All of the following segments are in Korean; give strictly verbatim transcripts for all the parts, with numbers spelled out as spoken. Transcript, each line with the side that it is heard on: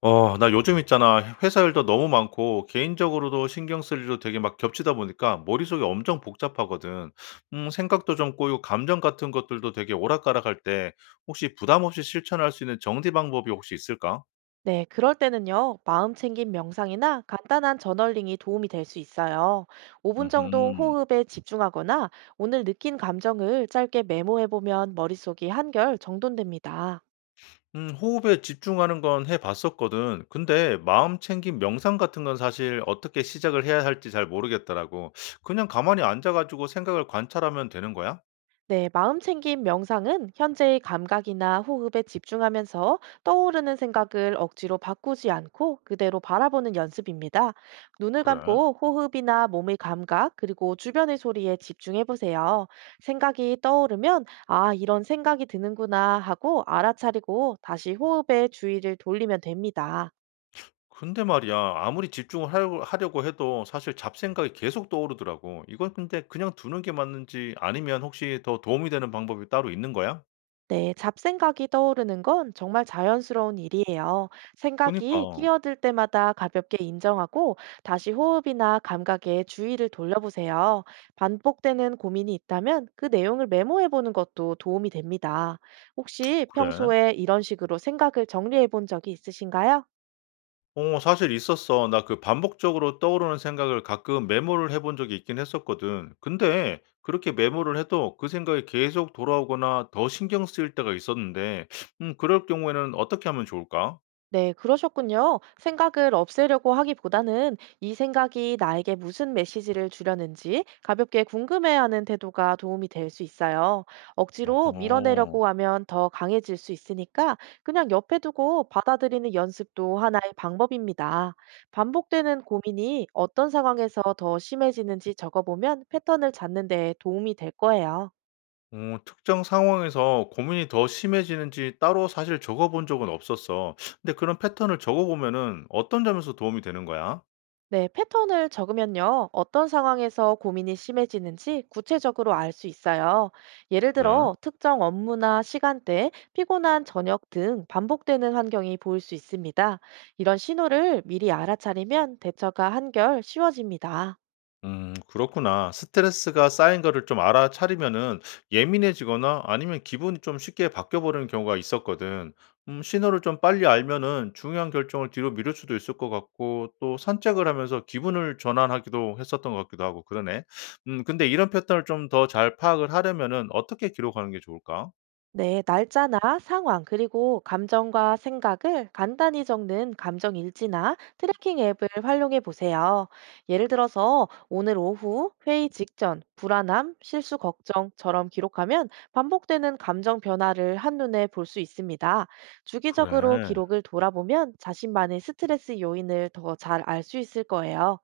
left: 어, 나 요즘 있잖아. 회사 일도 너무 많고, 개인적으로도 신경 쓸 일도 되게 막 겹치다 보니까 머릿속이 엄청 복잡하거든. 음, 생각도 좀 꼬이고, 감정 같은 것들도 되게 오락가락할 때, 혹시 부담 없이 실천할 수 있는 정리 방법이 혹시 있을까?
right: 네, 그럴 때는요, 마음 챙김 명상이나 간단한 저널링이 도움이 될 수 있어요. 오 분 정도
left: 음,
right: 호흡에 집중하거나 오늘 느낀 감정을 짧게 메모해 보면 머릿속이 한결 정돈됩니다.
left: 음, 호흡에 집중하는 건 해봤었거든. 근데 마음 챙김 명상 같은 건 사실 어떻게 시작을 해야 할지 잘 모르겠더라고. 그냥 가만히 앉아가지고 생각을 관찰하면 되는 거야?
right: 네, 마음챙김 명상은 현재의 감각이나 호흡에 집중하면서 떠오르는 생각을 억지로 바꾸지 않고 그대로 바라보는 연습입니다. 눈을
left: 그래.
right: 감고 호흡이나 몸의 감각, 그리고 주변의 소리에 집중해 보세요. 생각이 떠오르면, 아, 이런 생각이 드는구나 하고 알아차리고 다시 호흡에 주의를 돌리면 됩니다.
left: 근데 말이야, 아무리 집중을 하려 하려고 해도 사실 잡생각이 계속 떠오르더라고. 이건 근데 그냥 두는 게 맞는지 아니면 혹시 더 도움이 되는 방법이 따로 있는 거야?
right: 네, 잡생각이 떠오르는 건 정말 자연스러운 일이에요. 생각이
left: 그니까.
right: 끼어들 때마다 가볍게 인정하고 다시 호흡이나 감각에 주의를 돌려보세요. 반복되는 고민이 있다면 그 내용을 메모해 보는 것도 도움이 됩니다. 혹시
left: 그래?
right: 평소에 이런 식으로 생각을 정리해 본 적이 있으신가요?
left: 어 사실 있었어. 나 그 반복적으로 떠오르는 생각을 가끔 메모를 해본 적이 있긴 했었거든. 근데 그렇게 메모를 해도 그 생각이 계속 돌아오거나 더 신경 쓰일 때가 있었는데 음 그럴 경우에는 어떻게 하면 좋을까?
right: 네, 그러셨군요. 생각을 없애려고 하기보다는 이 생각이 나에게 무슨 메시지를 주려는지 가볍게 궁금해하는 태도가 도움이 될 수 있어요. 억지로
left: 어허.
right: 밀어내려고 하면 더 강해질 수 있으니까 그냥 옆에 두고 받아들이는 연습도 하나의 방법입니다. 반복되는 고민이 어떤 상황에서 더 심해지는지 적어보면 패턴을 찾는 데 도움이 될 거예요.
left: 어 특정 상황에서 고민이 더 심해지는지 따로 사실 적어 본 적은 없었어. 근데 그런 패턴을 적어 보면은 어떤 점에서 도움이 되는 거야?
right: 네, 패턴을 적으면요. 어떤 상황에서 고민이 심해지는지 구체적으로 알 수 있어요. 예를
left: 그래?
right: 들어, 특정 업무나 시간대, 피곤한 저녁 등 반복되는 환경이 보일 수 있습니다. 이런 신호를 미리 알아차리면 대처가 한결 쉬워집니다.
left: 음, 그렇구나. 스트레스가 쌓인 거를 좀 알아차리면은 예민해지거나 아니면 기분이 좀 쉽게 바뀌어버리는 경우가 있었거든. 음, 신호를 좀 빨리 알면은 중요한 결정을 뒤로 미룰 수도 있을 것 같고 또 산책을 하면서 기분을 전환하기도 했었던 것 같기도 하고 그러네. 음, 근데 이런 패턴을 좀 더 잘 파악을 하려면은 어떻게 기록하는 게 좋을까?
right: 네, 날짜나 상황, 그리고 감정과 생각을 간단히 적는 감정 일지나 트래킹 앱을 활용해 보세요. 예를 들어서 오늘 오후, 회의 직전, 불안함, 실수 걱정처럼 기록하면 반복되는 감정 변화를 한눈에 볼 수 있습니다. 주기적으로
left: 그래.
right: 기록을 돌아보면 자신만의 스트레스 요인을 더 잘 알 수 있을 거예요.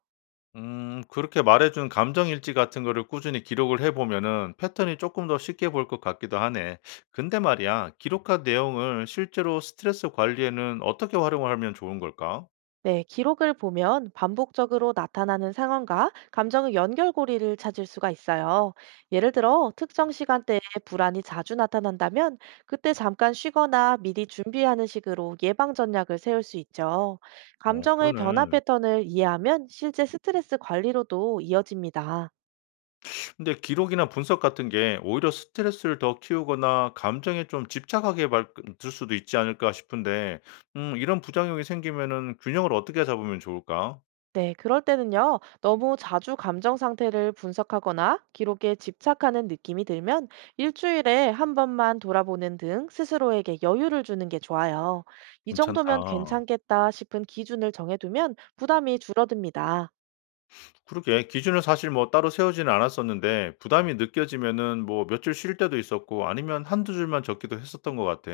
left: 음 그렇게 말해 준 감정 일지 같은 거를 꾸준히 기록을 해 보면은 패턴이 조금 더 쉽게 보일 것 같기도 하네. 근데 말이야 기록한 내용을 실제로 스트레스 관리에는 어떻게 활용을 하면 좋은 걸까?
right: 네, 기록을 보면 반복적으로 나타나는 상황과 감정의 연결고리를 찾을 수가 있어요. 예를 들어, 특정 시간대에 불안이 자주 나타난다면 그때 잠깐 쉬거나 미리 준비하는 식으로 예방 전략을 세울 수 있죠.
left: 어
right: 감정의 변화
left: 그러네.
right: 패턴을 이해하면 실제 스트레스 관리로도 이어집니다.
left: 근데 기록이나 분석 같은 게 오히려 스트레스를 더 키우거나 감정에 좀 집착하게 만들 수도 있지 않을까 싶은데 음 이런 부작용이 생기면은 균형을 어떻게 잡으면 좋을까?
right: 네, 그럴 때는요, 너무 자주 감정 상태를 분석하거나 기록에 집착하는 느낌이 들면 일주일에 한 번만 돌아보는 등 스스로에게 여유를 주는 게 좋아요. 이 정도면
left: 괜찮다.
right: 괜찮겠다 싶은 기준을 정해두면 부담이 줄어듭니다.
left: 그러게 기준을 사실 뭐 따로 세우지는 않았었는데 부담이 느껴지면은 뭐 며칠 쉴 때도 있었고 아니면 한두 줄만 적기도 했었던 것 같아.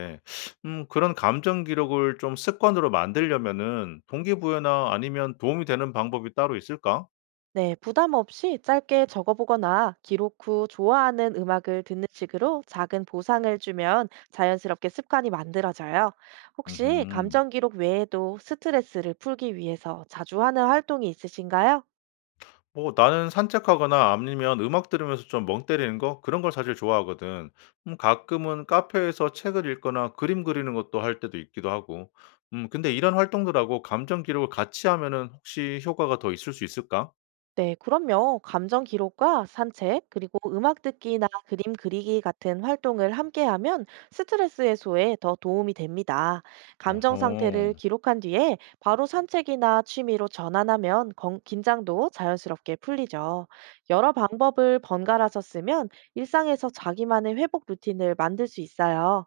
left: 음 그런 감정 기록을 좀 습관으로 만들려면은 동기부여나 아니면 도움이 되는 방법이 따로 있을까?
right: 네, 부담 없이 짧게 적어보거나 기록 후 좋아하는 음악을 듣는 식으로 작은 보상을 주면 자연스럽게 습관이 만들어져요. 혹시
left: 음
right: 감정 기록 외에도 스트레스를 풀기 위해서 자주 하는 활동이 있으신가요?
left: 뭐 나는 산책하거나 아니면 음악 들으면서 좀 멍 때리는 거 그런 걸 사실 좋아하거든. 음 가끔은 카페에서 책을 읽거나 그림 그리는 것도 할 때도 있기도 하고. 음 근데 이런 활동들하고 감정 기록을 같이 하면은 혹시 효과가 더 있을 수 있을까?
right: 네, 그럼요. 감정 기록과 산책, 그리고 음악 듣기나 그림 그리기 같은 활동을 함께하면 스트레스 해소에 더 도움이 됩니다. 감정 상태를
left: 어허.
right: 기록한 뒤에 바로 산책이나 취미로 전환하면 건- 긴장도 자연스럽게 풀리죠. 여러 방법을 번갈아서 쓰면 일상에서 자기만의 회복 루틴을 만들 수 있어요.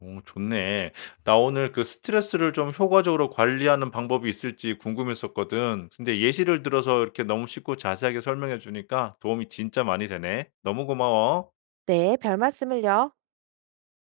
left: 오, 좋네. 나 오늘 그 스트레스를 좀 효과적으로 관리하는 방법이 있을지 궁금했었거든. 근데 예시를 들어서 이렇게 너무 쉽고 자세하게 설명해 주니까 도움이 진짜 많이 되네. 너무 고마워.
right: 네, 별 말씀을요.